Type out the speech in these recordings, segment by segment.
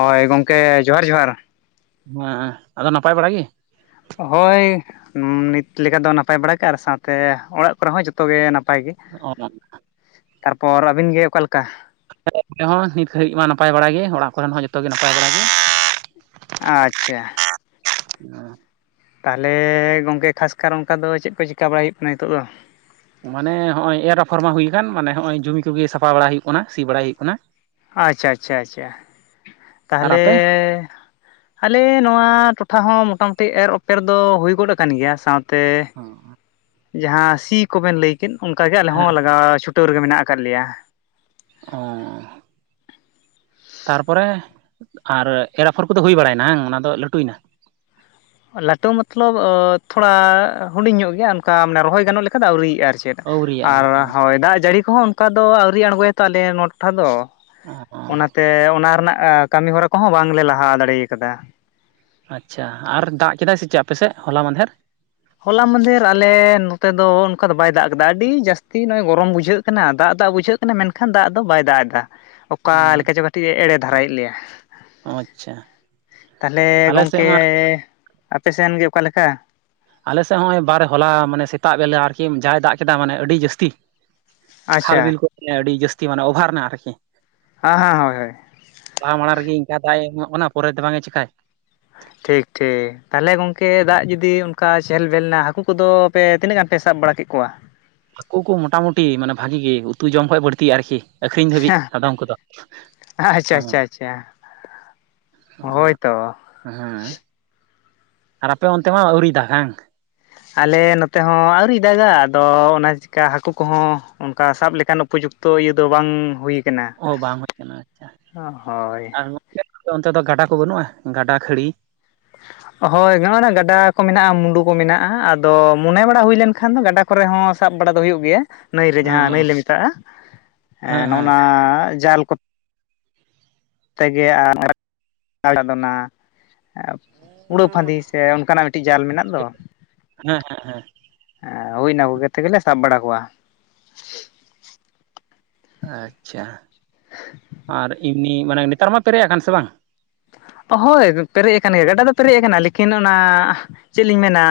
ᱦᱳᱭ ᱜᱚᱢᱠᱮ ᱡᱚᱦᱟᱨ ᱡᱚᱦᱟᱨ ᱢᱟᱸ ᱟᱫᱚ ᱱᱟᱯᱟᱭ ᱵᱟᱲᱟ ᱜᱮ ᱦᱳᱭ ᱱᱤᱛ ᱞᱮᱠᱟ ᱫᱚ ᱱᱟᱯᱟᱭ ᱵᱟᱲᱟ ᱜᱮ ᱟᱨ ᱥᱟᱶᱛᱮ ᱚᱲᱟᱜ ᱠᱚᱨᱮ ᱦᱚᱸ ᱡᱚᱛᱚ ᱛᱚ ᱜᱮ ᱱᱟᱯᱟᱭ ᱜᱮ ᱚ ᱟᱞᱮ ᱛᱟᱨᱯᱚᱨ ᱟᱵᱤᱱ ᱜᱮ ᱚᱠᱟ ᱞᱮᱠᱟ ᱟ. ᱞᱤᱧ ᱦᱚᱸ ᱱᱤᱛ ᱜᱷᱟᱹᱨᱤᱡ ᱢᱟ ᱱᱟᱯᱟᱭ ᱵᱟᱲᱟᱟᱜ ᱜᱮ ᱚᱲᱟᱜ ᱠᱚᱨᱮᱱ ᱦᱚᱸ ᱡᱚᱛᱚᱜ ᱜᱮ ᱱᱟᱯᱟᱭ ᱵᱟᱲᱟ ᱜᱮ ᱟᱪᱪᱷᱟ ᱛᱟᱦᱚᱞᱮ ᱜᱚᱝᱠᱮ ᱠᱷᱟᱥᱠᱟᱨ ᱚᱱᱠᱟ ᱫᱚ ᱪᱮᱫ ᱠᱚ ᱪᱤᱠᱠᱟ ᱵᱟᱲᱟᱭ ᱦᱩᱭᱩᱜ ᱠᱟᱱᱟ ᱱᱤᱛᱚᱜ ᱫᱚ ᱢᱟᱱᱮ ᱦᱚᱸᱜᱼᱚᱭ ᱮᱨ ᱟᱯᱷᱚᱨ ᱢᱟ ᱦᱩᱭᱠᱟᱱ ᱢᱟᱱᱮ ᱦᱚᱸᱜᱼᱚᱭ ᱡᱩᱢᱤ ᱠᱚᱜᱮ ᱥᱟᱯᱷᱟ ᱵᱟᱲᱟᱭ ᱦᱩᱭᱩᱜ ᱠᱟᱱᱟ ᱥᱤ ᱵᱟᱲᱟᱭ ᱦᱩᱭᱩᱜ ᱠᱟᱱᱟ ᱟᱪᱷᱟ ᱟᱪᱪᱷᱟ ᱟᱪᱷᱟ ᱟᱨ ᱛᱟᱦᱚᱞᱮ ᱟᱯᱮ ᱟᱞᱮ ᱱᱚᱣᱟ ᱴᱚᱴᱷᱟ ᱦᱚᱸ ᱢᱚᱴᱟᱢᱩᱴᱤ ᱮᱨ ᱚᱯᱮᱨ ᱫᱚ ᱦᱩᱭ ᱜᱚᱫ ᱟᱠᱟᱱ ᱜᱮᱭᱟ ᱥᱟᱶᱛᱮ ᱚ ᱡᱟᱦᱟᱸ ᱥᱤ ᱠᱚᱵᱮᱱ ᱞᱟᱹᱭ ᱠᱮᱫ ᱚᱱᱠᱟᱜᱮ ᱟᱞᱮ ᱦᱮᱸ ᱦᱚᱸ ᱞᱟᱜᱟᱣ ᱪᱷᱩᱴᱟᱹᱣ ᱨᱮᱜᱮ ᱢᱮᱱᱟᱜ ᱟᱠᱟᱫ ᱞᱮᱭᱟ ᱳᱻ ᱛᱟᱨᱯᱚᱨᱮ ᱟᱨ ᱮᱨ ᱟᱯᱷᱚᱨ ᱠᱚᱫᱚ ᱦᱩᱭ ᱵᱟᱲᱟᱭᱮᱱᱟ ᱟᱝ ᱚᱱᱟ ᱫᱚ ᱞᱟᱹᱴᱩᱭᱱᱟ ᱞᱟᱹᱴᱩ ᱢᱚᱛᱞᱚᱵᱽ ᱛᱷᱚᱲᱟ ᱦᱩᱰᱤᱧ ᱧᱚᱜ ᱜᱮᱭᱟ ᱚᱱᱠᱟ ᱢᱟᱱᱮ ᱨᱚᱦᱚᱭ ᱜᱟᱱᱚᱜ ᱞᱮᱠᱟ ᱫᱚ ᱟᱹᱣᱨᱤᱭᱟᱜᱼᱟ ᱪᱮᱫ ᱟᱨ ᱟᱹᱣᱨᱤᱭᱟᱜᱼᱟ ᱚ ᱦᱳᱭ ᱫᱟᱜ ᱡᱟᱹᱲᱤ ᱠᱚᱦᱚᱸ ᱚᱱᱠᱟ ᱫᱚ ᱟᱹᱣᱨᱤ ᱟᱬᱜᱚᱭᱟᱭ ᱛᱚ ᱟᱞᱮ ᱱᱚᱣᱟ ᱴᱚᱴᱷᱟ ᱫᱚ ᱚ ᱚᱱᱟᱛᱮ ᱚᱱᱟ ᱨᱮᱱᱟᱜ ᱠᱟᱹᱢᱤ ᱦᱚᱨᱟ ᱠᱚᱦᱚᱸ ᱵᱟᱝᱞᱮ ᱞᱟᱦᱟ ᱫᱟᱲᱮᱭ ᱠᱟᱫᱟ ᱟᱪᱪᱷᱟ ᱟᱨ ᱫᱟᱜ ᱠᱮᱫᱟᱭ ᱥᱮ ᱪᱮᱫ ᱟᱯᱮᱥᱮᱫ ᱦᱚᱞᱟ ᱢᱟᱸᱫᱷᱮᱨ ᱦᱚᱞᱟ ᱢᱟᱫᱮᱨ ᱟᱞᱮ ᱱᱚᱛᱮ ᱫᱚ ᱚᱱᱠᱟ ᱫᱚ ᱵᱟᱭ ᱫᱟᱜ ᱠᱟᱫᱟ ᱟᱹᱰᱤ ᱡᱟᱹᱥᱛᱤ ᱱᱚᱜᱼᱚᱭ ᱜᱚᱨᱚᱢ ᱵᱩᱡᱷᱟᱹᱜ ᱠᱟᱱᱟ ᱫᱟᱜ ᱫᱟᱜ ᱵᱩᱡᱷᱟᱹᱜ ᱢᱮᱱᱠᱷᱟᱱ ᱫᱟᱜ ᱫᱚ ᱵᱟᱭ ᱫᱟᱜ ᱮᱫᱟ ᱚᱠᱟ ᱞᱮᱠᱟ ᱪᱚ ᱠᱟᱹᱴᱤᱡ ᱮ ᱮᱲᱮ ᱫᱷᱟᱨᱟᱭᱮᱫ ᱞᱮᱭᱟ ᱚ ᱟᱪᱪᱷᱟ ᱛᱟᱦᱚᱞᱮ ᱟᱞᱮ ᱥᱮᱫ ᱜᱚᱝᱠᱮ ᱢᱟ ᱟᱯᱮ ᱥᱮᱱ ᱜᱮ ᱚᱠᱟᱞᱮᱠᱟ ᱟᱞᱮᱥᱮᱫ ᱦᱚᱸᱜ-ᱚᱭ ᱵᱟᱨᱮ ᱦᱚᱞᱟ ᱢᱟᱱᱮ ᱥᱮᱛᱟᱜ ᱵᱮᱞᱟ ᱟᱨᱠᱤ ᱡᱟᱭ ᱫᱟᱜ ᱠᱮᱫᱟ ᱢᱟᱱᱮ ᱟᱹᱰᱤ ᱡᱟᱹᱥᱛᱤ ᱠᱷᱟᱞ ᱟᱪᱪᱷᱟ ᱵᱤᱞ ᱠᱚ ᱢᱟᱱᱮ ᱟᱹᱰᱤ ᱡᱟᱹᱥᱛᱤ ᱢᱟᱱᱮ ᱚᱵᱷᱟᱨ ᱱᱟ ᱟᱨᱠᱤ ᱦᱮᱸ ᱦᱮᱸ ᱦᱳᱭ ᱦᱳᱭ ᱞᱟᱦᱟ ᱢᱟᱲᱟᱝ ᱨᱮᱜᱮ ᱤᱱᱠᱟ ᱫᱟᱜ ᱮ ᱮᱢᱚᱜ ᱠᱟᱱᱟ ᱯᱚᱨᱮ ᱛᱮ ᱵᱟᱝ ᱮ ᱪᱮᱠᱟᱭ ᱴᱷᱤᱠ ᱴᱷᱤᱠ ᱛᱟᱦᱞᱮ ᱜᱚᱝᱠᱮ ᱫᱟᱜ ᱡᱩᱫᱤ ᱚᱱᱠᱟ ᱪᱮᱦᱮᱞ ᱵᱮᱞᱱᱟ ᱦᱟᱹᱠᱩ ᱠᱚᱫᱚ ᱯᱮ ᱛᱤᱱᱟᱹᱜ ᱜᱟᱱ ᱯᱮ ᱥᱟᱵ ᱵᱟᱲᱟ ᱠᱮᱫ ᱠᱚᱣᱟ ᱦᱟᱹᱠᱩ ᱠᱚ ᱢᱚᱴᱟᱢᱩᱴᱤ ᱢᱟᱱᱮ ᱵᱷᱟᱜᱤ ᱜᱮ ᱩᱛᱩ ᱡᱚᱢ ᱠᱷᱚᱡ ᱵᱟᱹᱲᱛᱤ ᱟᱨᱠᱤ ᱟᱹᱠᱷᱨᱤᱧ ᱫᱷᱟᱹᱵᱤᱡ ᱟᱫᱚᱢ ᱠᱚᱫᱚ ᱟᱪᱪᱷᱟ ᱦᱮᱸ ᱦᱳᱭ ᱛᱚ ᱦᱮᱸ ᱟᱨ ᱟᱯᱮ ᱚᱱᱛᱮ ᱢᱟ ᱟᱹᱣᱨᱤᱭ ᱫᱟᱜᱽ ᱦᱟᱝ ᱟᱞᱮ ᱱᱚᱛᱮ ᱦᱚᱸ ᱟᱹᱣᱨᱤ ᱫᱟᱜᱟ ᱟᱫᱚ ᱚᱱᱟ ᱪᱤᱠᱟ ᱦᱟᱹᱠᱩ ᱠᱚᱦᱚᱸ ᱚᱱᱠᱟ ᱥᱟᱵ ᱞᱮᱠᱟᱱ ᱩᱯᱚᱡᱩᱠᱛᱚ ᱛᱚ ᱤᱭᱟᱹ ᱫᱚ ᱵᱟᱝ ᱦᱩᱭ ᱠᱟᱱᱟ ᱚ ᱵᱟᱝ ᱦᱩᱭ ᱠᱟᱱᱟ ᱟᱪᱪᱷᱟ ᱦᱳᱭ ᱟᱨ ᱚᱱᱛᱮ ᱫᱚ ᱜᱟᱰᱟ ᱠᱚ ᱵᱟᱹᱱᱩᱜᱼᱟ ᱜᱟᱰᱟ ᱠᱷᱟᱹᱲᱤ ᱦᱳᱭ ᱦᱚᱜᱼ ᱱᱟ ᱜᱟᱰᱟ ᱠᱚ ᱢᱮᱱᱟᱜᱼᱟ ᱢᱩᱰᱩ ᱠᱚ ᱢᱮᱱᱟᱜᱼᱟ ᱟᱫᱚ ᱢᱚᱱᱮ ᱵᱟᱲᱟ ᱦᱩᱭ ᱞᱮᱱᱠᱷᱟᱱ ᱫᱚ ᱜᱟᱰᱟ ᱠᱚᱨᱮ ᱦᱚᱸ ᱥᱟᱵ ᱵᱟᱲᱟ ᱫᱚ ᱦᱩᱭᱩᱜ ᱜᱮᱭᱟ ᱱᱟᱹᱭ ᱨᱮ ᱚ ᱡᱟᱦᱟᱸ ᱱᱟᱹᱭ ᱞᱮ ᱢᱮᱛᱟᱜᱼᱟ ᱦᱮᱸ ᱱᱚᱜᱼ ᱦᱮᱸ ᱱᱟ ᱡᱟᱞ ᱠᱚᱼᱼ ᱛᱮᱜᱮ ᱟ [inaudible] ᱱᱟ ᱯᱩᱲᱟᱹ ᱯᱷᱟᱹᱫᱤ ᱥᱮ ᱚᱱᱠᱟᱱᱟᱜ ᱢᱤᱫᱴᱤᱡ ᱡᱟᱞ ᱢᱮᱱᱟᱜ ᱫᱟ ᱢᱟ ᱦᱮᱸ ᱦᱩᱭ ᱱᱟ ᱵᱳᱜᱮ ᱛᱮᱜᱮᱞᱮ ᱥᱟᱵ ᱵᱟᱲᱟ ᱠᱚᱣᱟ ᱟᱪᱪᱷᱟ ᱟᱨ ᱮᱢᱱᱤ ᱢᱟᱱᱮ ᱱᱮᱛᱟᱨ ᱢᱟ ᱯᱮᱨᱮᱡ ᱟᱠᱟᱱ ᱥᱮ ᱵᱟᱝ ᱦᱳᱭ ᱯᱮᱨᱮᱡ ᱟᱠᱟᱱ ᱜᱮᱭᱟ ᱜᱟᱰᱟ ᱫᱚ ᱯᱮᱨᱮᱡ ᱟᱠᱟᱱᱟ ᱞᱮᱠᱤᱱ ᱚᱱᱟ ᱪᱮᱫ ᱞᱤᱧ ᱢᱮᱱᱟ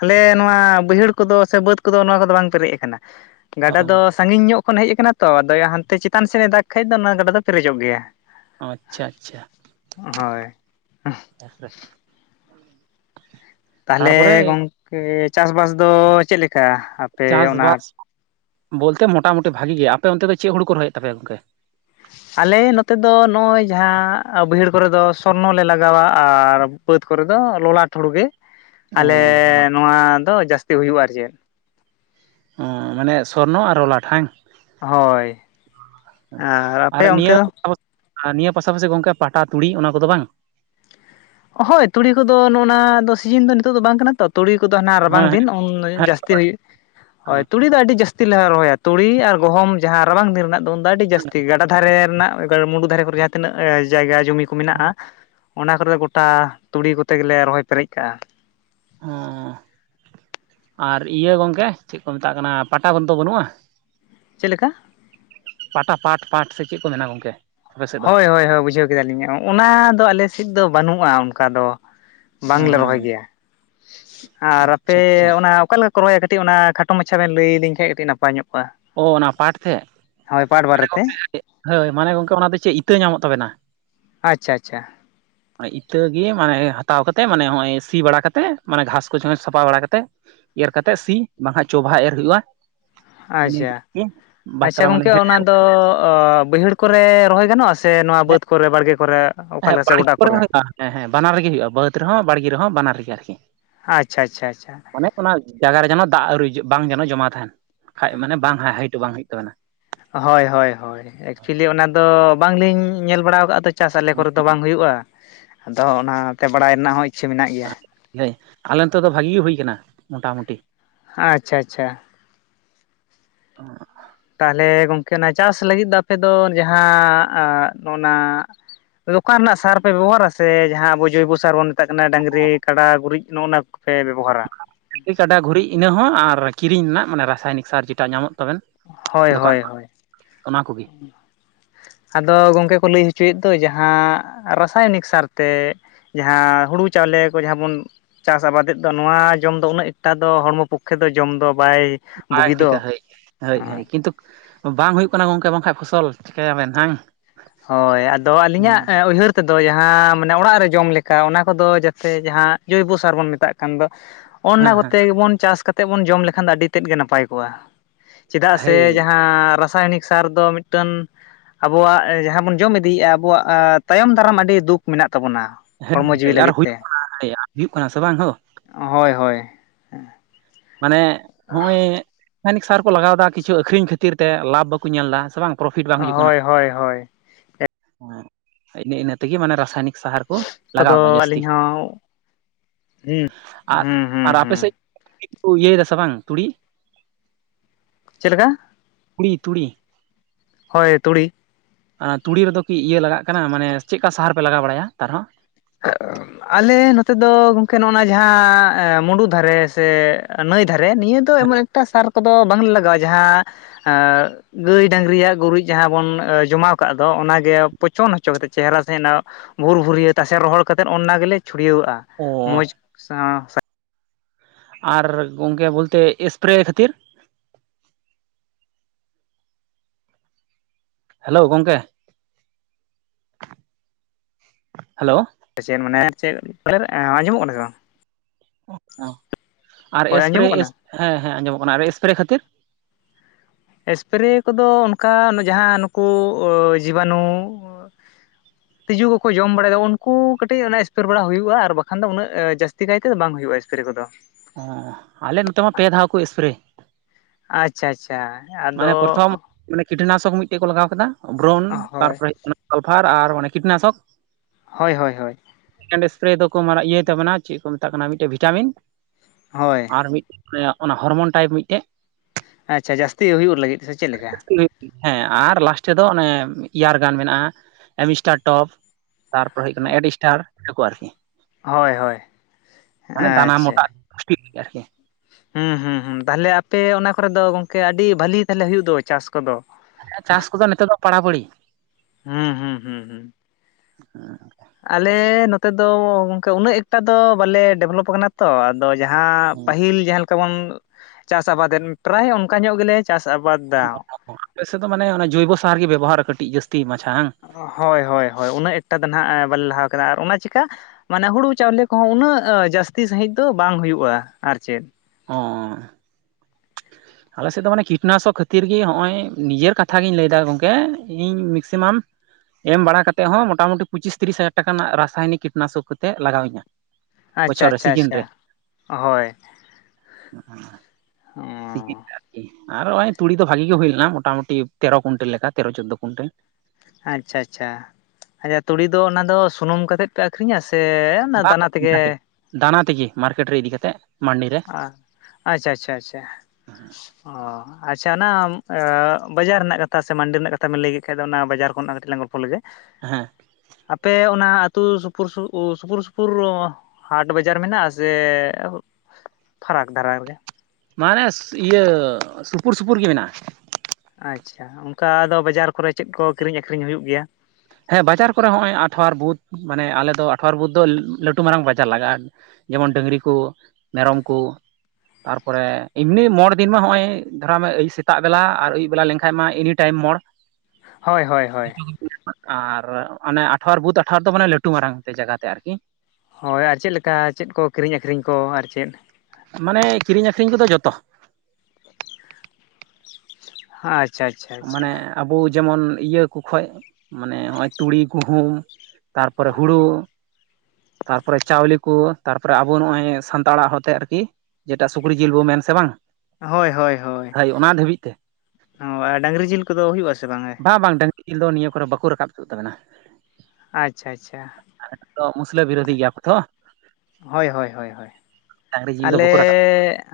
ᱦᱟᱞᱮ ᱱᱚᱣᱟ ᱵᱟᱹᱭᱦᱟᱹᱲ ᱠᱚᱫᱚ ᱥᱮ ᱵᱟᱹᱫᱽ ᱠᱚᱫᱚ ᱱᱚᱣᱟ ᱠᱚᱫᱚ ᱵᱟᱝ ᱯᱮᱨᱮᱡ ᱟᱠᱟᱱᱟ ᱜᱟᱰᱟ ᱚ ᱫᱚ ᱥᱟᱺᱜᱤᱧ ᱧᱚᱜ ᱠᱷᱚᱱ ᱦᱮᱡ ᱟᱠᱟᱱᱟ ᱛᱚ ᱫᱚᱭᱟ ᱦᱟᱱᱛᱮ ᱪᱮᱛᱟᱱ ᱥᱮᱫᱮ ᱫᱟᱜᱽ ᱠᱷᱟᱡ ᱫᱚ ᱚᱱᱟ ᱜᱟᱰᱟ ᱫᱚ ᱯᱮᱨᱮᱡᱚᱜ ᱜᱮᱭᱟ ᱚᱸ ᱟᱪᱪᱷᱟ ᱟᱪᱪᱷᱟ ᱚᱸᱦᱚᱭ ᱦᱮᱸᱥᱮ ᱛᱟᱦᱚᱞᱮ ᱜᱚᱝᱠᱮ ᱪᱟᱥᱵᱟᱥ ᱫᱚ ᱪᱮᱫᱞᱮᱠᱟ? ᱪᱟᱥᱵᱟᱥ ᱵᱚᱞᱛᱮ ᱢᱚᱴᱟᱢᱩᱴᱤ ᱵᱷᱟᱜᱤ ᱜᱮ ᱟᱯᱮ ᱚᱱᱛᱮ ᱫᱚ ᱪᱮᱫ ᱦᱩᱲᱩ ᱠᱚ ᱨᱚᱦᱚᱭᱮᱫ ᱛᱟᱯᱮᱭᱟ ᱜᱚᱝᱠᱮ? ᱟᱞᱮ ᱱᱚᱛᱮ ᱫᱚ ᱱᱚᱜᱼᱚᱭ ᱡᱟᱦᱟᱸ ᱵᱟᱹᱭᱦᱟᱹᱲ ᱠᱚᱨᱮ ᱫᱚ ᱥᱚᱱᱱᱚ ᱞᱮ ᱞᱟᱜᱟᱣᱟ ᱟᱨ ᱵᱟᱹᱫᱽ ᱠᱚᱨᱮ ᱫᱚ ᱞᱚᱞᱟᱴ ᱦᱩᱲᱩᱜᱮ ᱚ ᱟᱞᱮ ᱱᱚᱣᱟ ᱫᱚ ᱡᱟᱹᱥᱛᱤ ᱦᱩᱭᱩᱜᱼᱟ ᱟᱨ ᱪᱮ ᱦᱩᱸ ᱢᱟᱱᱮ ᱥᱚᱱᱱᱚ ᱟᱨ ᱞᱚᱞᱟᱴ ᱦᱟᱸᱡᱽ ᱦᱳᱭ ᱟᱨ ᱟᱯᱮ ᱚᱱᱛᱮ ᱫᱚ? ᱟᱨ ᱱᱤᱭᱟᱹ ᱯᱟᱥᱟᱯᱟᱥᱤ ᱜᱚᱝᱠᱮ ᱯᱟᱴᱟ ᱛᱩᱲᱤ ᱚᱱᱟ ᱠᱚᱫᱚ ᱵᱟᱝ? ᱦᱳᱭ ᱛᱩᱲᱤ ᱠᱚᱫᱚ ᱱᱚᱱᱟ ᱫᱚ ᱥᱤᱡᱤᱱ ᱫᱚ ᱱᱤᱛᱚᱜ ᱫᱚ ᱵᱟᱝ ᱠᱟᱱᱟ ᱛᱚ ᱛᱩᱲᱤ ᱠᱚᱫᱚ ᱦᱟᱱᱟ ᱨᱟᱵᱟᱝ ᱦᱮᱸ ᱫᱤᱱ ᱩᱱ ᱡᱟᱹᱥᱛᱤ ᱦᱩᱭᱩᱜ ᱦᱳᱭ ᱦᱮᱸ ᱛᱩᱲᱤ ᱫᱚ ᱟᱹᱰᱤ ᱡᱟᱹᱥᱛᱤ ᱞᱮ ᱨᱚᱦᱚᱭᱟ ᱛᱩᱲᱤ ᱟᱨ ᱜᱚᱦᱚᱢ ᱡᱟᱦᱟᱸ ᱨᱟᱵᱟᱝ ᱫᱤᱱ ᱨᱮᱱᱟᱜ ᱫᱚ ᱟᱹᱰᱤ ᱡᱟᱹᱥᱛᱤ ᱜᱟᱰᱟ ᱫᱷᱟᱨᱮ ᱨᱮᱱᱟᱜ ᱢᱩᱸᱰᱩ ᱫᱷᱟᱨᱮ ᱠᱚᱨᱮ ᱡᱟᱦᱟᱸ ᱛᱤᱱᱟᱹᱜ ᱡᱟᱭᱜᱟ ᱡᱚᱢᱤ ᱠᱚ ᱢᱮᱱᱟᱜᱼᱟ ᱚᱱᱟ ᱠᱚᱨᱮ ᱜᱚᱴᱟ ᱛᱩᱲᱤ ᱠᱚᱛᱮ ᱜᱮᱞᱮ ᱨᱚᱦᱚᱭ ᱯᱮᱨᱮᱡ ᱠᱟᱜᱼᱟ ᱚᱸᱻ ᱟᱨ ᱤᱭᱟᱹ ᱜᱚᱝᱠᱮ ᱪᱮᱫ ᱠᱚ ᱢᱮᱛᱟᱜ ᱠᱟᱱᱟ ᱯᱟᱴᱟ ᱠᱚᱫᱫᱚ ᱵᱟᱹᱱᱩᱜᱼᱟ ᱪᱮᱫ ᱞᱮᱠᱟ? ᱯᱟᱴᱟ ᱯᱟᱴ ᱯᱟᱴ ᱥᱮ ᱪᱮᱫ ᱠᱚ ᱢᱮᱱᱟ ᱜᱚᱝᱠᱮ? ᱟᱯᱮ ᱥᱮᱫ ᱫᱚ ᱦᱳᱭ ᱦᱳᱭ ᱦᱳᱭ ᱵᱩᱡᱷᱟᱹᱣ ᱠᱮᱫᱟᱞᱤᱧ ᱚᱱᱟ ᱫᱚ ᱟᱞᱮ ᱥᱮᱫ ᱫᱚ ᱵᱟᱹᱱᱩᱜᱼᱟ ᱚᱱᱠᱟ ᱫᱚ ᱚ ᱵᱟᱝᱞᱮ ᱨᱚᱦᱚᱭ ᱜᱮᱭᱟ ᱟᱨ ᱟᱯᱮ ᱟᱪᱪᱷᱟ ᱟᱪᱪᱷᱟ ᱚᱱᱟ ᱚᱠᱟᱞᱮᱼ ᱠᱚ ᱨᱚᱦᱚᱭᱟ ᱠᱟᱹᱴᱤᱡ ᱚᱱᱟ ᱠᱷᱟᱴᱚ ᱢᱟᱪᱷᱟ ᱵᱮᱱ ᱞᱟᱹᱭ ᱟᱹᱞᱤᱧ ᱠᱷᱟᱱ ᱠᱟᱹᱴᱤᱡ ᱟᱹᱰᱤ ᱱᱟᱯᱟᱭ ᱧᱚᱜ ᱠᱚᱜᱼᱟ ᱚ ᱚᱱᱟ ᱯᱟᱴ ᱛᱮᱫ ᱯᱟᱴ ᱦᱳᱭ ᱵᱟᱨᱮᱛᱮ ᱜᱚᱝᱠᱮ ᱠᱟᱹᱴᱤᱜ ᱦᱳᱭ ᱜᱚᱝᱠᱮ ᱚᱱᱟ ᱫᱚ ᱪᱮᱫ ᱤᱛᱟᱹ ᱧᱟᱢᱚᱜ ᱛᱟᱵᱮᱱᱟ? ᱟᱪᱪᱷᱟ ᱟᱪᱪᱷᱟ ᱤᱛᱟᱹ ᱜᱮ ᱢᱟᱱᱮ ᱦᱟᱛᱟᱣ ᱠᱟᱛᱮᱜ ᱢᱟᱱᱮ ᱱᱚᱜᱼᱚᱭ ᱥᱤ ᱵᱟᱲᱟ ᱠᱟᱛᱮᱜ ᱢᱟᱱᱮ ᱜᱷᱟᱥ ᱠᱚ ᱡᱳᱢᱮᱥ ᱥᱟᱯᱷᱟ ᱵᱟᱲᱟ ᱠᱟᱛᱮ ᱮᱨ ᱠᱟᱛᱮ ᱥᱤ ᱵᱟᱝᱠᱷᱟᱱ ᱪᱳᱵᱷᱟ ᱮᱨ ᱦᱩᱭᱩᱜᱼᱟ ᱟᱪᱟ ᱤᱱᱟᱹᱜᱮ ᱟᱪᱪᱷᱟ ᱵᱟᱛᱨᱟ ᱢᱟᱱᱮ ᱜᱚᱝᱠᱮ ᱦᱮᱸ ᱚᱱᱟ ᱫᱚ ᱵᱟᱹᱭᱦᱟᱹᱲ ᱠᱚᱨᱮ ᱨᱚᱦᱚᱭ ᱜᱟᱱᱚᱜᱼᱟ ᱥᱮ? ᱡᱮ ᱱᱚᱣᱟ ᱵᱟᱹᱫᱽ ᱠᱚᱨᱮ ᱵᱟᱲᱜᱮ ᱠᱚᱨᱮ ᱚᱠᱟ ᱦᱮᱸ ᱞᱮᱠᱟ ᱥᱮ ᱵᱟᱲᱜᱮ ᱜᱚᱰᱟ ᱦᱚᱸ ᱠᱚᱨᱮ? ᱦᱩᱭᱩᱜᱼᱟ ᱦᱮᱸ ᱦᱮᱸ ᱵᱟᱱᱟᱨᱜᱮ ᱦᱩᱭᱩᱜᱼᱟ ᱵᱟᱹᱫᱽ ᱨᱮᱦᱚᱸ ᱵᱟᱲᱜᱮ ᱨᱮᱦᱚᱸ ᱵᱟᱱᱟᱨ ᱨᱮᱜᱮ ᱟᱨᱠᱤ ᱟᱪᱪᱷᱟ ᱟᱪᱪᱷᱟ ᱟᱪᱪᱷᱟ ᱢᱟᱱᱮ ᱚᱱᱟ ᱡᱟᱭᱜᱟ ᱨᱮ ᱡᱮᱱᱚ ᱫᱟᱜ ᱟᱹᱨᱤ ᱵᱟᱝ ᱡᱮᱱᱚ ᱡᱚᱢᱟ ᱛᱟᱦᱮᱱ ᱠᱷᱟᱡ ᱢᱟᱱᱮ ᱵᱟᱝ ᱦᱟ ᱦᱟᱭᱤᱴ ᱵᱟᱝ ᱦᱩᱭᱩᱜ ᱛᱟᱵᱮᱱᱟ ᱦᱳᱭ ᱦᱳᱭ ᱦᱭ ᱮᱠᱪᱩᱭᱮᱞᱤ ᱚᱱᱟ ᱫᱚ ᱵᱟᱝᱞᱤᱧ ᱧᱮᱞ ᱵᱟᱲᱟ ᱠᱟᱣᱫᱟᱜᱼᱟ ᱫᱚ ᱪᱟᱥ ᱟᱞᱮ ᱠᱚᱨᱮᱫ ᱫᱚ ᱵᱟᱝ ᱦᱩᱭᱩᱜᱼᱟ ᱟᱫᱚ ᱚᱱᱟᱛᱮ ᱵᱟᱲᱟᱭ ᱨᱮᱱᱟᱜ ᱦᱚᱸ ᱤᱪᱪᱷᱟᱹ ᱢᱮᱱᱟᱜ ᱜᱮᱭᱟ ᱞᱮᱭ ᱟᱞᱮ ᱱᱚᱛᱮ ᱫᱚ ᱵᱷᱟᱜᱤ ᱜᱮ ᱦᱩᱭ ᱟᱠᱟᱱᱟ ᱢᱚᱴᱟᱢᱩᱸᱴᱤ ᱟᱪᱪᱷᱟ ᱟᱪᱪᱷᱟ [unintelligible] ᱛᱟᱦᱚᱞᱮ ᱜᱚᱝᱠᱮ ᱚᱱᱟ ᱪᱟᱥ ᱞᱟᱹᱜᱤᱫ ᱫᱚ ᱟᱯᱮ ᱫᱚ ᱡᱟᱦᱟᱸ ᱚᱱᱟ ᱫᱚᱠᱟᱱ ᱨᱮᱱᱟᱜ ᱥᱟᱨ ᱯᱮ ᱵᱮᱵᱚᱦᱟᱨᱟ ᱥᱮ ᱡᱟᱦᱟᱸ ᱟᱵᱚ ᱡᱚᱭᱵᱚ ᱥᱟᱨ ᱵᱚᱱ ᱢᱮᱛᱟᱜ ᱠᱟᱱᱟ ᱰᱟᱺᱝᱨᱤ ᱠᱟᱰᱟ ᱜᱩᱨᱤᱡ ᱱᱚᱜᱼᱚᱱᱟ ᱠᱚᱯᱮ ᱵᱮᱵᱚᱦᱟᱨᱟ? ᱠᱟᱹᱭ ᱥᱟᱴᱟ ᱜᱷᱩᱨᱤᱡ ᱤᱱᱟᱹ ᱦᱚᱸ ᱟᱨ ᱠᱤᱨᱤᱧ ᱨᱮᱱᱟᱜ ᱢᱟᱱᱮ ᱨᱟᱥᱟᱭᱱᱤᱠ ᱥᱟᱨ ᱡᱮᱴᱟ ᱧᱟᱢᱚᱜ ᱛᱟᱵᱮᱱ ᱦᱳᱭ ᱫᱚᱠᱟᱱ ᱦᱳᱭ ᱠᱷᱟᱱ ᱦᱳᱭ ᱚᱱᱟ ᱠᱚᱜᱮ ᱟᱫᱚ ᱜᱚᱝᱠᱮ ᱠᱚ ᱞᱟᱹᱭ ᱦᱚᱪᱚᱭᱮᱫ ᱫᱚ ᱡᱟᱦᱟᱸ ᱨᱟᱥᱟᱭᱚᱱᱤᱠ ᱥᱟᱨᱛᱮ ᱡᱟᱦᱟᱸ ᱦᱩᱲᱩ ᱪᱟᱣᱞᱮ ᱠᱚ ᱡᱟᱦᱟᱸ ᱵᱩᱱ ᱪᱟᱥ ᱟᱵᱟᱫᱮᱫ ᱫᱚ ᱱᱚᱣᱟ ᱡᱚᱢ ᱫᱚ ᱩᱱᱟᱹᱜ ᱮᱠᱴᱟ ᱫᱚ ᱦᱚᱲᱢᱚ ᱯᱚᱠᱠᱷᱮ ᱫᱚ ᱡᱚᱢ ᱫᱚ ᱵᱟᱭ ᱵᱟᱝ ᱵᱩᱜᱤ ᱴᱷᱤᱠᱟ ᱫᱚ ᱦᱟᱹᱭ ᱦᱟᱹᱭ ᱠᱤᱱᱛᱩ ᱵᱟᱝ ᱦᱩᱭᱩᱜ ᱠᱟᱱᱟ ᱜᱚᱝᱠᱮ ᱵᱟᱝᱠᱷᱟᱱ ᱯᱷᱚᱥᱚᱞ ᱪᱤᱠᱟᱹᱭᱟᱵᱮᱱ ᱦᱟᱸᱝ ᱦᱳᱭ ᱟᱫᱚ ᱟᱹᱞᱤᱧᱟᱜ ᱩᱭᱦᱟᱹᱨ ᱛᱮᱫᱚ ᱡᱟᱦᱟᱸ ᱢᱟᱱᱮ ᱚᱲᱟᱜ ᱨᱮ ᱡᱚᱢ ᱞᱮᱠᱟ ᱚᱱᱟ ᱠᱚᱫᱚ ᱡᱟᱛᱮ ᱡᱟᱦᱟᱸ ᱡᱚᱭᱵᱚ ᱥᱟᱨ ᱵᱚᱱ ᱢᱮᱛᱟᱜ ᱠᱟᱱ ᱫᱚ ᱚᱱᱟ ᱦᱮᱸ ᱦᱮᱸ ᱠᱚᱛᱮ ᱜᱮ ᱵᱚᱱ ᱪᱟᱥ ᱠᱟᱛᱮᱜ ᱵᱚᱱ ᱡᱚᱢ ᱞᱮᱠᱷᱟᱱ ᱫᱚ ᱟᱹᱰᱤ ᱛᱮᱫ ᱜᱮ ᱱᱟᱯᱟᱭ ᱠᱚᱜ-ᱟ᱾ ᱪᱮᱫᱟᱜ ᱥᱮ ᱦᱳᱭ ᱡᱟᱦᱟᱸ ᱨᱟᱥᱟᱭᱚᱱᱤᱠ ᱥᱟᱨ ᱫᱚ ᱢᱤᱫᱴᱟᱝ ᱟᱵᱚᱣᱟᱜ ᱡᱟᱦᱟᱸ ᱵᱚᱱ ᱡᱚᱢ ᱤᱫᱤᱭᱮᱜᱼᱟ ᱟᱵᱚᱣᱟᱜ ᱛᱟᱭᱚᱢ ᱫᱟᱨᱟᱢ ᱟᱹᱰᱤ ᱫᱩᱠ ᱢᱮᱱᱟᱜ ᱛᱟᱵᱚᱱᱟ᱾ ᱦᱮᱸ ᱦᱚᱲᱢᱚ ᱡᱤᱣᱤ ᱟᱨ ᱞᱟᱹᱜᱤᱫ ᱛᱮ ᱦᱩᱭᱩᱜ ᱠᱟᱱᱟ ᱦᱩᱭᱩᱜ ᱠᱟᱱᱟ ᱥᱮ ᱵᱟᱝ ᱦᱚᱸ? ᱦᱳᱭ ᱦᱳᱭ ᱢᱟᱱᱮ ᱦᱚᱜᱼᱚᱭ ᱠᱷᱟᱱᱤᱠ ᱥᱟᱨ ᱠᱚ ᱞᱟᱜᱟᱣᱮᱫᱟ ᱠᱤᱪᱷᱩ ᱟᱹᱠᱷᱨᱤᱧ ᱠᱷᱟᱹᱛᱤᱨ ᱛᱮ ᱞᱟᱵᱷ ᱵᱟᱠᱚ ᱧᱮᱞ ᱮᱫᱟ ᱥᱮ ᱵᱟᱝ? ᱯᱨᱚᱯᱷᱤᱴ ᱵᱟᱝ ᱦᱤᱡᱩᱜ ᱠᱟᱱᱟ ᱦᱳᱭ ᱦᱳᱭ ᱦᱳᱭ ᱤᱱᱟᱹ ᱤᱱᱟᱹ ᱛᱮᱜᱮ ᱢᱟᱱᱮ ᱨᱟᱥᱟᱭᱚᱱᱤᱠ ᱥᱟᱨ ᱠᱚ ᱞᱟᱜᱟᱣᱫᱟ ᱠᱚᱫᱚ ᱡᱟᱹᱥᱛᱤ ᱟᱹᱞᱤᱧ ᱦᱚᱸ ᱦᱩᱸ ᱟᱨ ᱦᱩᱸ ᱦᱩᱸ ᱟᱨ ᱟᱯᱮ ᱦᱩᱸ ᱥᱮᱫ ᱤᱭᱟᱹᱭ ᱫᱟ ᱥᱮ ᱵᱟᱝ ᱛᱩᱲᱤ? ᱪᱮᱫ ᱞᱮᱠᱟ? ᱛᱩᱲᱤ ᱛᱩᱲᱤ ᱦᱳᱭ ᱛᱩᱲᱤ ᱛᱩᱲᱤ ᱨᱮᱫᱚ ᱠᱤ ᱤᱭᱟᱹ ᱞᱟᱜᱟᱜ ᱠᱟᱱᱟ ᱢᱟᱱᱮ ᱪᱮᱫᱠᱟ ᱥᱟᱨ ᱯᱮ ᱞᱟᱜᱟᱣ ᱵᱟᱲᱟᱭᱟ ᱛᱟᱨᱦᱚᱸ ᱟᱞᱮ ᱱᱚᱛᱮ ᱫᱚ ᱜᱚᱝᱠᱮ ᱱᱚᱜ-ᱱᱟ ᱡᱟᱦᱟᱸ ᱢᱩᱸᱰᱩ ᱫᱷᱟᱨᱮ ᱥᱮ ᱱᱟᱹᱭ ᱫᱷᱟᱨᱮ ᱱᱤᱭᱟᱹ ᱫᱚ ᱮᱢᱚᱱ ᱮᱠᱴᱟ ᱥᱟᱨ ᱠᱚᱫᱚ ᱵᱟᱝᱞᱮ ᱞᱟᱜᱟᱣᱟ ᱡᱟᱦᱟᱸ ᱜᱟᱹᱭ ᱰᱟᱹᱝᱨᱤᱭᱟᱜ ᱜᱩᱨᱤᱡ ᱡᱟᱦᱟᱸ ᱵᱚᱱ ᱡᱚᱢᱟᱣ ᱠᱟᱜ ᱫᱚ ᱚᱱᱟᱜᱮ ᱯᱚᱪᱚᱱ ᱦᱚᱪᱚ ᱠᱟᱛᱮᱫ ᱪᱮᱦᱮᱨᱟ ᱥᱟᱺᱦᱤᱡ ᱱᱚᱜ ᱵᱷᱳᱩᱨ ᱵᱷᱩᱨᱭᱟᱹ ᱛᱟᱥᱮ ᱨᱚᱦᱚᱲ ᱠᱟᱛᱮᱫ ᱚᱱᱟ ᱜᱮᱞᱮ ᱪᱷᱩᱲᱭᱟᱹᱣᱟᱜ-ᱟ ᱚ ᱢᱚᱸᱡᱽ ᱟᱨ ᱜᱚᱢᱠᱮ ᱵᱚᱞᱛᱮ ᱮᱥᱯᱨᱮ ᱠᱷᱟᱹᱛᱤᱨ ᱦᱮᱞᱳ ᱜᱚᱝᱠᱮ, ᱦᱮᱞᱳ ᱪᱮᱫ ᱢᱟᱱᱮ ᱪᱮᱫ ᱟᱸᱡᱚᱢᱚᱜ ᱠᱟᱱᱟ ᱥᱮ ᱵᱟᱝ? ᱟᱨ ᱦᱳᱭ ᱟᱸᱡᱚᱢᱚᱜ ᱮᱥᱯᱨᱮ ᱠᱟᱱᱟ ᱦᱮᱸ ᱦᱮᱸ ᱟᱸᱡᱚᱢᱚᱜ ᱠᱟᱱᱟ ᱟᱨ ᱮᱥᱯᱨᱮ ᱠᱷᱟᱹᱛᱤᱨ ᱮᱥᱯᱨᱮ ᱠᱚᱫᱚ ᱚᱝᱠᱟ ᱡᱟᱦᱟᱸ ᱱᱩᱠᱩ ᱡᱤᱵᱟᱱᱩ [inaudible] ᱛᱤᱡᱩ ᱠᱚᱠᱚ ᱡᱚᱢ ᱵᱟᱲᱟᱭᱮᱫᱟ ᱩᱱᱠᱩ ᱠᱟᱹᱴᱤᱡ ᱚᱱᱟ ᱮᱥᱯᱨᱮ ᱵᱟᱲᱟ ᱦᱩᱭᱩᱜ-ᱟ ᱟᱨ ᱵᱟᱠᱷᱟᱱ ᱫᱚ ᱩᱱᱟᱹᱜ ᱡᱟᱹᱥᱛᱤ ᱠᱟᱭᱛᱮ ᱫᱚ ᱵᱟᱝ ᱦᱩᱭᱩᱜ-ᱟ ᱮᱥᱯᱨᱮ ᱠᱚᱫᱚ᱾ ᱚᱻ ᱟᱞᱮ ᱱᱚᱛᱮ ᱢᱟ ᱯᱮ ᱫᱷᱟᱣ ᱠᱚ ᱥᱯᱮᱨᱮᱭ ᱾ ᱟᱪᱪᱷᱟ ᱟᱪᱪᱷᱟ [unintelligible] ᱢᱟᱱᱮ ᱯᱨᱚᱛᱷᱚᱢ ᱢᱟᱱᱮ ᱠᱤᱴᱱᱟᱥᱚᱠ ᱢᱤᱫᱴᱮᱡ ᱠᱚ ᱞᱟᱜᱟᱣ ᱠᱮᱫᱟ ᱵᱨᱳᱱ ᱦᱳᱭ ᱛᱟᱨᱯᱚᱨᱮ ᱦᱩᱭᱩᱜ ᱠᱟᱱᱟ ᱟᱞᱯᱷᱟᱨ ᱟᱨ ᱚᱱᱮ ᱠᱤᱴᱱᱟᱥᱚᱠ ᱾ ᱦᱳᱭ ᱦᱳᱭ ᱦᱳᱭ ᱮᱱ ᱮᱥᱯᱨᱮ ᱫᱚᱠᱚ ᱤᱭᱟᱹᱭ ᱛᱟᱵᱮᱱᱟ ᱪᱮᱫ ᱠᱚ ᱢᱮᱛᱟᱜ ᱠᱟᱱᱟ ᱢᱤᱫᱴᱮᱱ ᱵᱷᱤᱴᱟᱢᱤᱱ ᱾ ᱦᱳᱭ ᱟᱨ ᱢᱤᱫ ᱚᱱᱟ ᱦᱚᱨᱢᱚᱱ ᱴᱟᱭᱤᱯ ᱢᱤᱫᱴᱮᱜ ᱟᱪᱪᱷᱟ ᱡᱟᱹᱥᱛᱤ ᱦᱩᱭᱩᱜ ᱞᱟᱹᱜᱤᱫ ᱾ [inaudible] ᱟᱨ ᱞᱟᱥᱴ ᱫᱚ ᱚᱱᱮ ᱤᱭᱟᱨ ᱜᱟᱱ ᱢᱮᱱᱟᱜ-ᱟ ᱢᱤᱥᱴᱟᱨ ᱴᱚᱯ ᱛᱟᱨᱯᱚᱨ ᱦᱩᱭᱩᱜ ᱠᱟᱱᱟ ᱮᱰ ᱮᱥᱴᱟᱨ ᱱᱤᱭᱟᱹ ᱠᱚ ᱟᱨᱠᱤ ᱦᱳᱭ ᱦᱳᱭ ᱢᱟᱱᱮ ᱫᱟᱱᱟ ᱟᱪᱪᱷᱟ ᱢᱚᱴᱟᱜ [inaudible] ᱦᱩᱸ ᱦᱩᱸ ᱦᱩᱸ ᱛᱟᱦᱚᱞᱮ ᱟᱯᱮ ᱚᱱᱟ ᱠᱚᱨᱮ ᱫᱚ ᱜᱚᱝᱠᱮ ᱟᱹᱰᱤ ᱵᱷᱟᱞᱤ ᱛᱟᱦᱚᱞᱮ ᱦᱩᱭᱩᱜ ᱫᱚ ᱪᱟᱥ ᱠᱚᱫᱚ ᱪᱟᱥ ᱠᱚᱫᱚ ᱱᱤᱛᱚᱜ ᱫᱚ ᱯᱟᱲᱟᱯᱟᱲᱤ ᱦᱩᱸ ᱦᱩᱸ ᱦᱩᱸ [inaudible] ᱟᱞᱮ ᱱᱚᱛᱮ ᱫᱚ ᱜᱚᱝᱠᱮ ᱩᱱᱟᱹᱜ ᱮᱠᱴᱟ ᱫᱚ ᱵᱟᱞᱮ ᱰᱮᱵᱷᱞᱚᱯ ᱟᱠᱟᱱᱟ ᱛᱚ ᱟᱫᱚ ᱡᱟᱦᱟᱸ ᱯᱟᱹᱦᱤᱞ ᱡᱟᱦᱟᱸ ᱞᱮᱠᱟ ᱵᱩᱱ ᱪᱟᱥ ᱟᱵᱟᱫᱮᱫ ᱯᱨᱟᱭ ᱚᱱᱠᱟ ᱧᱚᱜ ᱜᱮᱞᱮ ᱪᱟᱥ ᱟᱵᱟᱫᱽ [inaudible] ᱟᱯᱮ ᱥᱮᱫ ᱫᱚ ᱢᱟᱱᱮ ᱚᱱᱟ ᱡᱚᱭᱵᱚᱥᱟᱨ ᱜᱮ ᱵᱮᱵᱚᱦᱟᱨ ᱠᱟᱹᱴᱤᱡ ᱡᱟᱹᱥᱛᱤ ᱢᱟᱪᱷᱟ ᱦᱟᱝ ᱦᱳᱭ ᱦᱳᱭ ᱦᱳᱭ ᱩᱱᱟᱹᱜ ᱮᱠᱴᱟ ᱫᱚ ᱱᱟᱦᱟᱜ ᱵᱟᱞᱮ ᱞᱟᱦᱟ ᱟᱠᱟᱫᱟ ᱟᱨ ᱚᱱᱟ ᱪᱤᱠᱟ ᱢᱟᱱᱮ ᱦᱩᱲᱩ ᱪᱟᱣᱞᱮ ᱠᱚᱦᱚᱸ ᱩᱱᱟᱹᱜ ᱡᱟᱹᱥᱛᱤ ᱥᱟᱺᱦᱤᱡ ᱫᱚ ᱵᱟᱝ ᱦᱩᱭᱩᱜ-ᱟ ᱟᱨ ᱪᱮᱫ ᱦᱚᱸ ᱟᱞᱮ ᱥᱮᱫ ᱫᱚ ᱢᱟᱱᱮ ᱠᱤᱴᱱᱟᱥᱚᱠ ᱠᱷᱟᱹᱛᱤᱨ ᱜᱮ ᱱᱚᱜ-ᱚᱭ ᱱᱤᱡᱮᱨ ᱠᱟᱛᱷᱟ ᱜᱤᱧ ᱞᱟᱹᱭᱫᱟ ᱜᱚᱢᱠᱮ ᱤᱧ ᱢᱮᱠᱥᱤᱢᱟᱢ ᱮᱢ ᱵᱟᱲᱟ ᱠᱟᱛᱮᱫ ᱦᱚᱸ ᱢᱚᱴᱟ ᱢᱩᱴᱤ ᱯᱚᱸᱪᱤᱥ ᱛᱤᱨᱤᱥ ᱦᱟᱡᱟᱨ ᱴᱟᱠᱟ ᱨᱮᱱᱟᱜ ᱨᱟᱥᱟᱭᱚᱱᱤᱠ ᱠᱤᱴᱱᱟᱥᱚᱠ ᱠᱚᱛᱮ ᱞᱟᱜᱟᱣᱤᱧᱟᱹ ᱵᱚᱪᱷᱚᱨ ᱟᱪᱪᱷᱟ ᱨᱮ ᱟᱪᱪᱷᱟ ᱥᱤᱡᱤᱱ ᱟᱪᱪᱷᱟ ᱨᱮ ᱦᱳᱭ ᱦᱚᱸ ᱥᱤᱡᱤᱱ ᱟᱨᱠᱤ ᱟᱨ ᱱᱚᱜ-ᱚᱭ ᱛᱩᱲᱤ ᱫᱚ ᱵᱷᱟᱜᱤ ᱜᱮ ᱦᱩᱭ ᱞᱮᱱᱟ ᱢᱚᱴᱟᱢᱩᱴᱤ ᱛᱮᱨᱚ ᱠᱩᱭᱤᱱᱴᱮᱞ ᱞᱮᱠᱟ ᱛᱮᱨᱚ ᱪᱳᱫᱽᱫᱳ ᱠᱩᱭᱤᱱᱴᱮᱞ ᱟᱪᱪᱷᱟ ᱟᱪᱪᱷᱟ, ᱟᱪᱪᱷᱟ ᱛᱩᱲᱤ ᱫᱚ ᱚᱱᱟ ᱫᱚ ᱥᱩᱱᱩᱢ ᱠᱟᱛᱮᱫ ᱯᱮ ᱟᱠᱷᱨᱤᱧᱟ ᱥᱮ ᱚᱱᱟ ᱫᱟᱱᱟ [unintelligible] ᱛᱮᱜᱮ ᱫᱟᱱᱟ ᱛᱮᱜᱮ ᱢᱟᱨᱠᱮᱴ ᱨᱮ ᱤᱫᱤ ᱠᱟᱛᱮ ᱢᱟᱱᱰᱤ ᱨᱮ ᱟᱪᱪᱷᱟ ᱟᱪᱪᱷᱟ ᱟᱪᱪᱷᱟ ᱚ ᱟᱪᱪᱷᱟ, ᱚᱱᱟ ᱵᱟᱡᱟᱨ ᱨᱮᱱᱟᱜ ᱠᱟᱛᱷᱟ ᱥᱮ ᱢᱟᱱᱰᱤ ᱨᱮᱱᱟᱜ ᱠᱟᱛᱷᱟ ᱵᱮᱱ ᱞᱟᱹᱭ ᱠᱮᱫ ᱠᱷᱟᱱ ᱫᱚ ᱚᱱᱟ ᱵᱟᱡᱟᱨ ᱠᱷᱚᱱᱟᱜ ᱠᱟᱹᱴᱤᱡ ᱞᱟᱝ ᱜᱚᱞᱯᱚ ᱞᱮᱜᱮ ᱦᱮᱸ ᱟᱯᱮ ᱚᱱᱟ ᱟᱹᱛᱩ ᱥᱩᱯᱩᱨ ᱥᱩᱯᱩᱨ ᱥᱩᱯᱩᱨ ᱦᱟᱴ ᱵᱟᱡᱟᱨ ᱢᱮᱱᱟᱜ-ᱟ ᱥᱮ ᱯᱷᱟᱨᱟᱠ ᱫᱷᱟᱨᱟ ᱨᱮᱜᱮ? ᱢᱟᱱᱮ ᱤᱭᱟᱹ ᱥᱩᱯᱩᱨ ᱥᱩᱯᱩᱨ ᱜᱮ ᱢᱮᱱᱟᱜ-ᱟ ᱟᱪᱪᱷᱟ, ᱚᱱᱠᱟ ᱫᱚ ᱵᱟᱡᱟᱨ ᱠᱚᱨᱮ ᱪᱮᱫ ᱠᱚ ᱠᱤᱨᱤᱧ ᱟᱹᱠᱷᱨᱤᱧ ᱦᱩᱭᱩᱜ ᱜᱮᱭᱟ? ᱦᱮᱸ ᱵᱟᱡᱟᱨ ᱠᱚᱨᱮ ᱦᱚᱸᱜ-ᱚᱭ ᱟᱴᱷᱣᱟᱨ ᱵᱩᱛ ᱢᱟᱱᱮ ᱟᱞᱮ ᱫᱚ ᱟᱴᱷᱣᱟᱨ ᱵᱩᱛ ᱫᱚ ᱞᱟᱹᱴᱩ ᱢᱟᱨᱟᱝ ᱵᱟᱡᱟᱨ ᱞᱟᱜᱟᱜ-ᱟ ᱡᱮᱢᱚᱱ ᱰᱟᱹᱝᱨᱤ ᱠᱚ ᱢᱮᱨᱚᱢ ᱠᱚ ᱛᱟᱨᱯᱚᱨᱮ ᱮᱢᱱᱤ ᱢᱚᱬ ᱫᱤᱱ ᱢᱟ ᱱᱚᱜ-ᱚᱭ ᱫᱷᱚᱨ ᱢᱮ ᱥᱮᱛᱟᱜ ᱵᱮᱞᱟ ᱟᱨ ᱟᱹᱭᱩᱵ ᱵᱮᱞᱟ ᱞᱮᱱᱠᱷᱟᱱ ᱢᱟ ᱮᱱᱤᱴᱟᱭᱤᱢ ᱢᱚᱬ [unintelligible] ᱦᱳᱭ ᱡᱚᱛᱚ ᱟᱨ ᱚᱱᱮ ᱟᱴᱷᱣᱟᱨ ᱵᱩᱛ ᱟᱴᱷᱣᱟᱨ ᱫᱚ ᱢᱟᱱᱮ ᱞᱟᱹᱴᱩ ᱢᱟᱨᱟᱝ ᱛᱮ ᱡᱟᱭᱜᱟᱛᱮ ᱟᱨ ᱠᱤ ᱦᱳᱭ ᱟᱨ ᱪᱮᱫ ᱞᱮᱠᱟ ᱪᱮᱫᱠᱚ ᱠᱤᱨᱤᱧ ᱟᱹᱠᱷᱨᱤᱧ ᱠᱚ ᱟᱨ ᱪᱮᱫ? ᱢᱟᱱᱮ ᱠᱤᱨᱤᱧ ᱟᱹᱠᱷᱨᱤᱧ ᱠᱚ ᱫᱚ ᱡᱚᱛᱚ ᱟᱪᱪᱷᱟ ᱟᱪᱷᱟ ᱟᱪᱪᱷᱟ ᱢᱟᱱᱮ ᱟᱵᱚ ᱡᱮᱢᱚᱱ ᱤᱭᱟᱹ ᱠᱚ ᱠᱷᱚᱡ ᱢᱟᱱᱮ ᱦᱚᱸᱜ-ᱚᱭ ᱛᱩᱲᱤ ᱜᱩᱦᱩᱢ ᱛᱟᱨ ᱯᱚᱨᱮ ᱦᱩᱲᱩ ᱛᱟᱨᱯᱚᱨᱮ ᱪᱟᱣᱞᱮ ᱠᱚ ᱛᱟᱨᱯᱚᱨᱮ ᱟᱵᱚ ᱱᱚᱜ-ᱚᱭ ᱥᱟᱱᱛᱟᱲᱟᱜ ᱦᱚᱛᱮ ᱟᱨᱠᱤ ᱡᱮᱴᱟ ᱥᱩᱠᱨᱤ ᱡᱤᱞ ᱵᱚᱱ ᱢᱮᱱ ᱥᱮ ᱵᱟᱝ ᱦᱳᱭ ᱦᱳᱭ ᱦᱳᱭ, ᱚᱱᱟ ᱫᱷᱟᱹᱵᱤᱡ ᱛᱮ ᱰᱟᱹᱝᱨᱤ ᱡᱤᱞ ᱠᱚᱫᱚ ᱦᱩᱭᱩᱜ ᱟ ᱥᱮ ᱵᱟᱝ? ᱵᱟᱝ ᱵᱟᱝ ᱰᱟᱝᱨᱤ ᱡᱤᱞ ᱫᱚ ᱱᱤᱭᱟᱹ ᱠᱚᱨᱮ ᱵᱟᱠᱚ ᱨᱟᱠᱟᱵ ᱦᱚᱪᱚ ᱛᱟᱵᱚᱱᱟ ᱟᱪᱪᱷᱟ ᱟᱪᱪᱷᱟ ᱢᱩᱥᱞᱟᱹ ᱵᱤᱨᱚᱫᱷᱤ ᱜᱮᱭᱟ ᱠᱚ ᱛᱚ ᱦᱳᱭ ᱦᱳᱭ ᱦᱳᱭ ᱦᱳᱭ ᱰᱟᱹᱝᱨᱤ ᱡᱤᱞ ᱫᱚ ᱟᱞᱮ ᱵᱟᱠᱚ ᱨᱟᱠᱟᱵ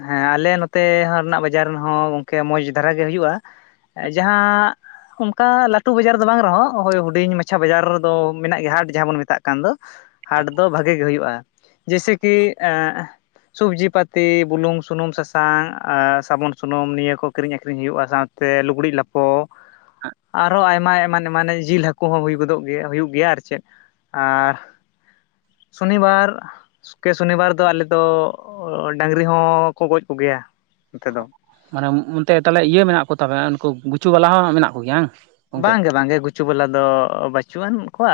ᱦᱮᱸ ᱟᱞᱮ ᱱᱚᱛᱮ ᱨᱮᱱᱟᱜ ᱵᱟᱡᱟᱨ ᱦᱚᱸ ᱜᱚᱝᱠᱮ ᱢᱚᱡᱽ ᱫᱷᱟᱨᱟ ᱜᱮ ᱦᱩᱭᱩᱜ-ᱟ ᱡᱟᱦᱟᱸ ᱚᱱᱠᱟ ᱞᱟᱹᱴᱩ ᱵᱟᱡᱟᱨ ᱫᱚ ᱵᱟᱝ ᱨᱮᱦᱚᱸ ᱦᱳᱭ ᱦᱩᱰᱤᱧ ᱢᱟᱪᱷᱟ ᱵᱟᱡᱟᱨ ᱫᱚ ᱢᱮᱱᱟᱜ ᱜᱮᱭᱟ ᱦᱟᱴ ᱡᱟᱦᱟᱸ ᱵᱚᱱ ᱢᱮᱛᱟᱜ ᱠᱟᱱ ᱠᱟᱱ ᱫᱚ ᱦᱟᱴ ᱫᱚ ᱵᱷᱟᱜᱮ ᱜᱮ ᱦᱩᱭᱩᱜ-ᱟ ᱡᱮᱭᱥᱮ ᱠᱤ ᱥᱚᱵᱽᱡᱤ ᱯᱟᱹᱛᱤ ᱵᱩᱞᱩᱝ ᱥᱩᱱᱩᱢ ᱥᱟᱥᱟᱝ ᱥᱟᱵᱚᱱ ᱥᱩᱱᱩᱢ ᱱᱤᱭᱟᱹ ᱠᱚ ᱠᱤᱨᱤᱧ ᱟᱹᱠᱷᱨᱤᱧ ᱦᱩᱭᱩᱜ-ᱟ ᱥᱟᱶᱛᱮ ᱛᱮ ᱞᱩᱜᱽᱲᱤᱡ ᱞᱟᱯᱚ ᱟᱨᱦᱚᱸ ᱟᱭᱢᱟ ᱮᱢᱟᱱ ᱢᱟᱱᱮ ᱡᱤᱞ ᱦᱟᱹᱠᱩ ᱦᱚᱸ ᱦᱩᱭ ᱜᱚᱫᱚᱜ ᱜᱮᱭᱟ ᱦᱩᱭᱩᱜ ᱜᱮᱭᱟ ᱟᱨ ᱪᱮᱫ ᱟᱨ ᱥᱚᱱᱤᱵᱟᱨ ᱠᱮ ᱥᱚᱱᱤᱵᱟᱨ ᱫᱚ ᱟᱞᱮ ᱫᱚ ᱰᱟᱹᱟᱝᱨᱤ ᱦᱚᱸ ᱠᱚ ᱜᱚᱡ ᱠᱚᱜᱮᱭᱟ ᱱᱚᱛᱮ ᱫᱚ ᱢᱟᱱᱮ ᱚᱱᱛᱮ ᱛᱟᱦᱚᱞᱮ ᱤᱭᱟᱹ ᱢᱮᱱᱟᱜ ᱠᱚ ᱛᱮ ᱩᱱᱠᱩ ᱜᱩᱪᱩ ᱵᱟᱞᱟ ᱦᱚᱸ ᱢᱮᱱᱟᱜ ᱠᱚᱜᱮᱭᱟ ᱵᱟᱝ? ᱜᱚᱝᱠᱮ ᱵᱟᱝ ᱜᱮ ᱵᱟᱝ ᱜᱮ ᱜᱩᱪᱩ ᱵᱟᱞᱟ ᱫᱚ ᱵᱟᱹᱪᱩᱜ ᱟᱱ ᱠᱚᱣᱟ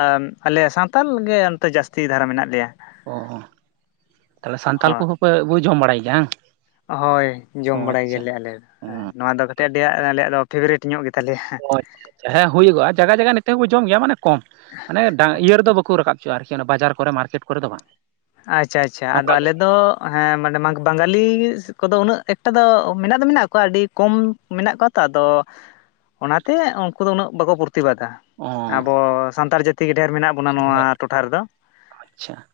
ᱟᱞᱮ ᱥᱟᱱᱛᱟᱞ ᱜᱮ ᱚᱱᱛᱮ ᱡᱟᱹᱥᱛᱤ ᱫᱷᱟᱨᱟ ᱢᱮᱱᱟᱜ ᱞᱮᱭᱟ ᱚ ᱛᱟᱦᱞᱮ ᱥᱟᱱᱛᱟᱞ ᱦᱳᱭ ᱠᱚᱜᱮ ᱯᱮ [unintelligible] ᱡᱚᱢ ᱵᱟᱲᱟᱭ ᱜᱮᱭᱟ ᱵᱟᱝ? ᱦᱳᱭ ᱚ ᱡᱚᱢ ᱵᱟᱲᱟᱭ ᱟᱪᱪᱷᱟ ᱜᱮᱭᱟᱞᱮ ᱟᱞᱮ ᱫᱚ, ᱚ ᱦᱮᱸ ᱱᱚᱣᱟ ᱫᱚ ᱠᱟᱹᱴᱤᱡ ᱟᱞᱮᱭᱟᱜ ᱫᱚ ᱯᱷᱮᱵᱟᱨᱮᱴ ᱧᱚᱜ ᱜᱮᱛᱟᱞᱮᱭᱟ ᱚ ᱟᱪᱪᱷᱟ ᱟᱪᱷᱟ ᱦᱮᱸ ᱦᱩᱭᱩᱜᱚᱜᱼᱟ ᱡᱟᱜᱟ ᱡᱟᱜᱟ ᱱᱤᱛᱚᱜ ᱦᱚᱸ ᱡᱚᱢ ᱜᱮᱭᱟ ᱢᱟᱱᱮ ᱠᱚᱢ ᱢᱟᱱᱮ ᱰᱟᱝ ᱤᱭᱟᱹ ᱨᱮᱫᱚ ᱵᱟᱠᱚ ᱨᱟᱠᱟᱵᱽ ᱪᱚᱣᱟᱜᱼᱟ ᱟᱨᱠᱤ ᱚᱱᱟ ᱵᱟᱡᱟᱨ ᱠᱚᱨᱮ ᱢᱟᱨᱠᱮᱴ ᱠᱚᱨᱮ ᱫᱚ ᱵᱟᱝ ᱟᱪᱪᱷᱟ ᱟᱪᱪᱷᱟ ᱟᱫᱚ ᱞᱳᱠᱟᱞ ᱟᱞᱮ ᱨᱮᱜᱮ ᱫᱚ ᱦᱮᱸ ᱢᱟᱱᱮ ᱢᱟᱜᱷ ᱵᱟᱝᱜᱟᱞᱤᱥ ᱠᱚᱫᱚ ᱩᱱᱟᱹᱜ ᱮᱠᱴᱟ ᱫᱚ ᱢᱮᱱᱟᱜ ᱫᱚ ᱢᱮᱱᱟᱜ ᱠᱚᱣᱟ ᱟᱹᱰᱤ ᱠᱚᱢ ᱢᱮᱱᱟᱜ ᱠᱚᱣᱟ᱾ ᱛᱟᱫᱚ ᱚᱱᱟᱛᱮ ᱩᱱᱠᱩ ᱫᱚ ᱩᱱᱟᱹᱜ ᱵᱟᱠᱚ ᱯᱨᱚᱛᱤᱵᱟᱫᱟ ᱚ ᱟᱵᱚ ᱥᱟᱱᱛᱟᱲ ᱡᱟᱹᱛᱤ ᱜᱮ ᱰᱷᱮᱨ ᱢᱮᱱᱟᱜ ᱵᱚᱱᱟ ᱱᱚᱣᱟ ᱰᱷᱮᱨ ᱴᱚᱴᱷᱟ ᱨᱮᱫᱚ ᱟᱪᱪᱷᱟ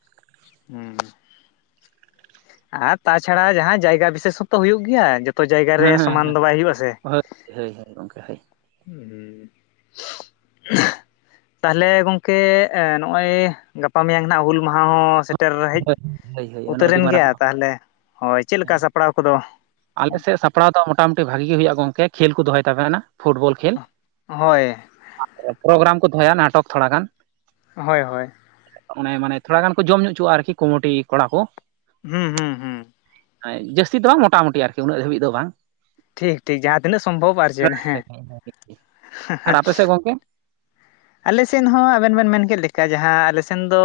ᱦᱮᱸ ᱟᱨ ᱛᱟᱪᱷᱟᱲᱟ ᱡᱟᱦᱟᱸ ᱡᱟᱭᱜᱟ ᱵᱤᱥᱮᱥ ᱦᱚᱸᱛᱚ ᱦᱩᱭᱩᱜ ᱜᱮᱭᱟ ᱡᱚ ᱚᱛᱚ ᱡᱟᱭᱜᱟ ᱨᱮ ᱦᱮᱸ ᱦᱮᱸ ᱥᱚᱢᱟᱱ ᱦᱮᱸ ᱫᱚ ᱵᱟᱭ ᱦᱩᱭᱩᱜ ᱟᱥᱮ ᱦᱳᱭ ᱦᱳᱭ ᱦᱳᱭ ᱜᱚᱝᱠᱮ ᱦᱳᱭ ᱦᱮᱸᱻᱦᱮᱸᱻ [inaudible] ᱛᱟᱦᱞᱮ ᱜᱚᱝᱠᱮ ᱮᱸ ᱱᱚᱜᱼᱚᱭ ᱜᱟᱯᱟ ᱢᱮᱭᱟᱝ ᱱᱷᱟᱜ ᱦᱩᱞ ᱢᱟᱦᱟ ᱦᱚᱸ ᱥᱮᱴᱮᱨ ᱦᱮᱡ ᱦᱳᱭ ᱦᱳᱭ ᱦᱳᱭ ᱚᱱᱟ ᱟᱹᱰᱤ ᱩᱛᱟᱹᱨᱮᱱ ᱢᱟᱨᱟᱝ ᱜᱮᱭᱟ ᱛᱟᱦᱞᱮ ᱦᱳᱭ ᱪᱮᱫ ᱦᱮᱸ ᱞᱮᱠᱟ ᱥᱟᱯᱲᱟᱣ ᱠᱚᱫᱚ ᱟᱞᱮ ᱥᱮᱫ ᱥᱟᱯᱲᱟᱣ ᱫᱚ ᱢᱚᱴᱟᱢᱩᱴᱤ ᱵᱷᱟᱹᱜᱤ ᱜᱮ ᱦᱩᱭᱩᱜᱼᱟ ᱜᱚᱢᱠᱮ ᱠᱷᱮᱞ ᱠᱚ ᱫᱚᱦᱚᱭ ᱛᱟᱦᱮᱱᱟ ᱯᱷᱩᱴᱵᱚᱞ ᱠᱷᱮᱞ ᱦᱳᱭ ᱯᱨᱳᱜᱨᱟᱢ ᱠᱚ ᱫᱚᱦᱚᱭᱟ ᱱᱟᱴᱚᱠ ᱛᱷᱚᱲᱟ ᱜᱟᱱ ᱦᱳᱭ ᱦᱳᱭ ᱚᱱᱮ ᱢᱟᱱᱮ ᱛᱷᱚᱲᱟ ᱜᱟᱱ ᱠᱚ ᱡᱚᱢ ᱧᱩ ᱚᱪᱚᱣᱟᱜᱼᱟ ᱟᱨᱠᱤ ᱠᱩᱢᱩᱴᱤ ᱠᱚᱲᱟ ᱠᱚ ᱦᱩᱸᱻᱦᱩᱸᱻᱦᱩᱸ ᱦᱮᱸ ᱡᱟᱹᱥᱛᱤ ᱫᱚ ᱦᱟᱸᱜ ᱢᱳᱴᱟᱢᱩᱴᱤ ᱟᱨᱠᱤ ᱩᱱᱟᱹᱜ ᱫᱷᱟᱹᱵᱤᱡ ᱫᱚ ᱵᱟᱝ ᱴᱷᱤᱠ ᱴᱷᱤᱠ ᱡᱟᱦᱟᱸ ᱛᱤᱱᱟᱹᱜ ᱥᱚᱢᱵᱷᱚᱵ ᱟᱨ ᱪᱮᱫ ᱦᱮᱸ [unintelligible] ᱟᱨ ᱟᱯᱮ ᱥᱮᱫ ᱜᱚᱝᱠᱮ ᱟᱞᱮ ᱥᱮᱱ ᱦᱚᱸ ᱟᱵᱮᱱ ᱵᱮᱱ ᱢᱮᱱ ᱠᱮᱫ ᱞᱮᱠᱟ ᱡᱟᱦᱟᱸ ᱟᱞᱮ ᱥᱮᱱ ᱫᱚ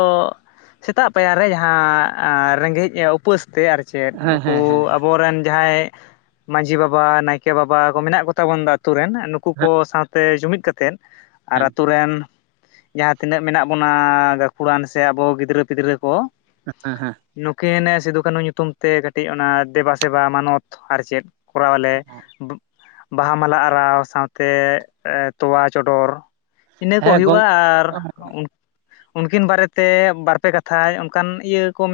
ᱥᱮᱛᱟᱜ ᱯᱟᱭᱟᱨ ᱨᱮ ᱡᱟᱦᱟᱸ ᱟ ᱨᱮᱸᱜᱮᱡ ᱭᱟ ᱩᱯᱟᱹᱥ ᱛᱮ ᱟᱨ ᱪᱮᱫ ᱦᱮᱸ ᱱᱩᱠᱩ ᱦᱮᱸ ᱦᱮᱸ ᱟᱵᱚᱨᱮᱱ ᱡᱟᱦᱟᱸᱭ ᱢᱟᱺᱡᱷᱤ ᱵᱟᱵᱟ ᱱᱟᱭᱠᱮ ᱵᱟᱵᱟ ᱠᱚ ᱢᱮᱱᱟᱜ ᱠᱚ ᱛᱟᱵᱚᱱ ᱫᱚ ᱟᱹᱛᱩ ᱨᱮᱱ ᱱᱩᱠᱩ ᱠᱚ ᱦᱮᱸ ᱥᱟᱶᱛᱮ ᱡᱩᱢᱤᱫᱽ ᱠᱟᱛᱮᱜ ᱦᱮᱸ ᱛᱚ ᱨᱮᱱ ᱡᱟᱦᱟᱸ ᱛᱤᱱᱟᱹᱜ ᱢᱮᱱᱟᱜ ᱵᱚᱱᱟ ᱜᱟᱹᱠᱷᱩᱲᱟᱱ ᱥᱮ ᱟᱵᱚ ᱜᱤᱫᱽᱨᱟᱹ ᱯᱷᱤᱫᱽᱨᱟᱹ ᱠᱚ [unintelligible] ᱱᱩᱠᱤᱱ ᱥᱤᱫᱩ ᱠᱟᱹᱱᱩ ᱧᱩᱛᱩᱢ ᱛᱮ ᱠᱟᱹᱴᱤᱡ ᱚᱱᱟ ᱫᱮᱵᱟ ᱥᱮᱵᱟ ᱢᱟᱱᱚᱛ ᱟᱨ ᱪᱮᱫ ᱠᱚᱨᱟᱣᱟ ᱞᱮ ᱚ ᱵᱟᱦᱟ ᱢᱟᱞᱟ ᱟᱨᱟᱣ ᱥᱟᱶᱛᱮ ᱮ ᱛᱚᱣᱟ ᱪᱚᱰᱚᱨ ᱤᱱᱟᱹ ᱠᱚ ᱦᱮᱸ ᱦᱩᱭᱩᱜᱼᱟ ᱜᱚᱝ ᱟᱨ ᱩᱱ ᱩᱱᱠᱤᱱ ᱵᱟᱨᱮ ᱛᱮ ᱵᱟᱨ ᱯᱮ ᱠᱟᱛᱷᱟᱭ ᱚᱱᱠᱟᱱ ᱤᱭᱟᱹ ᱠᱚ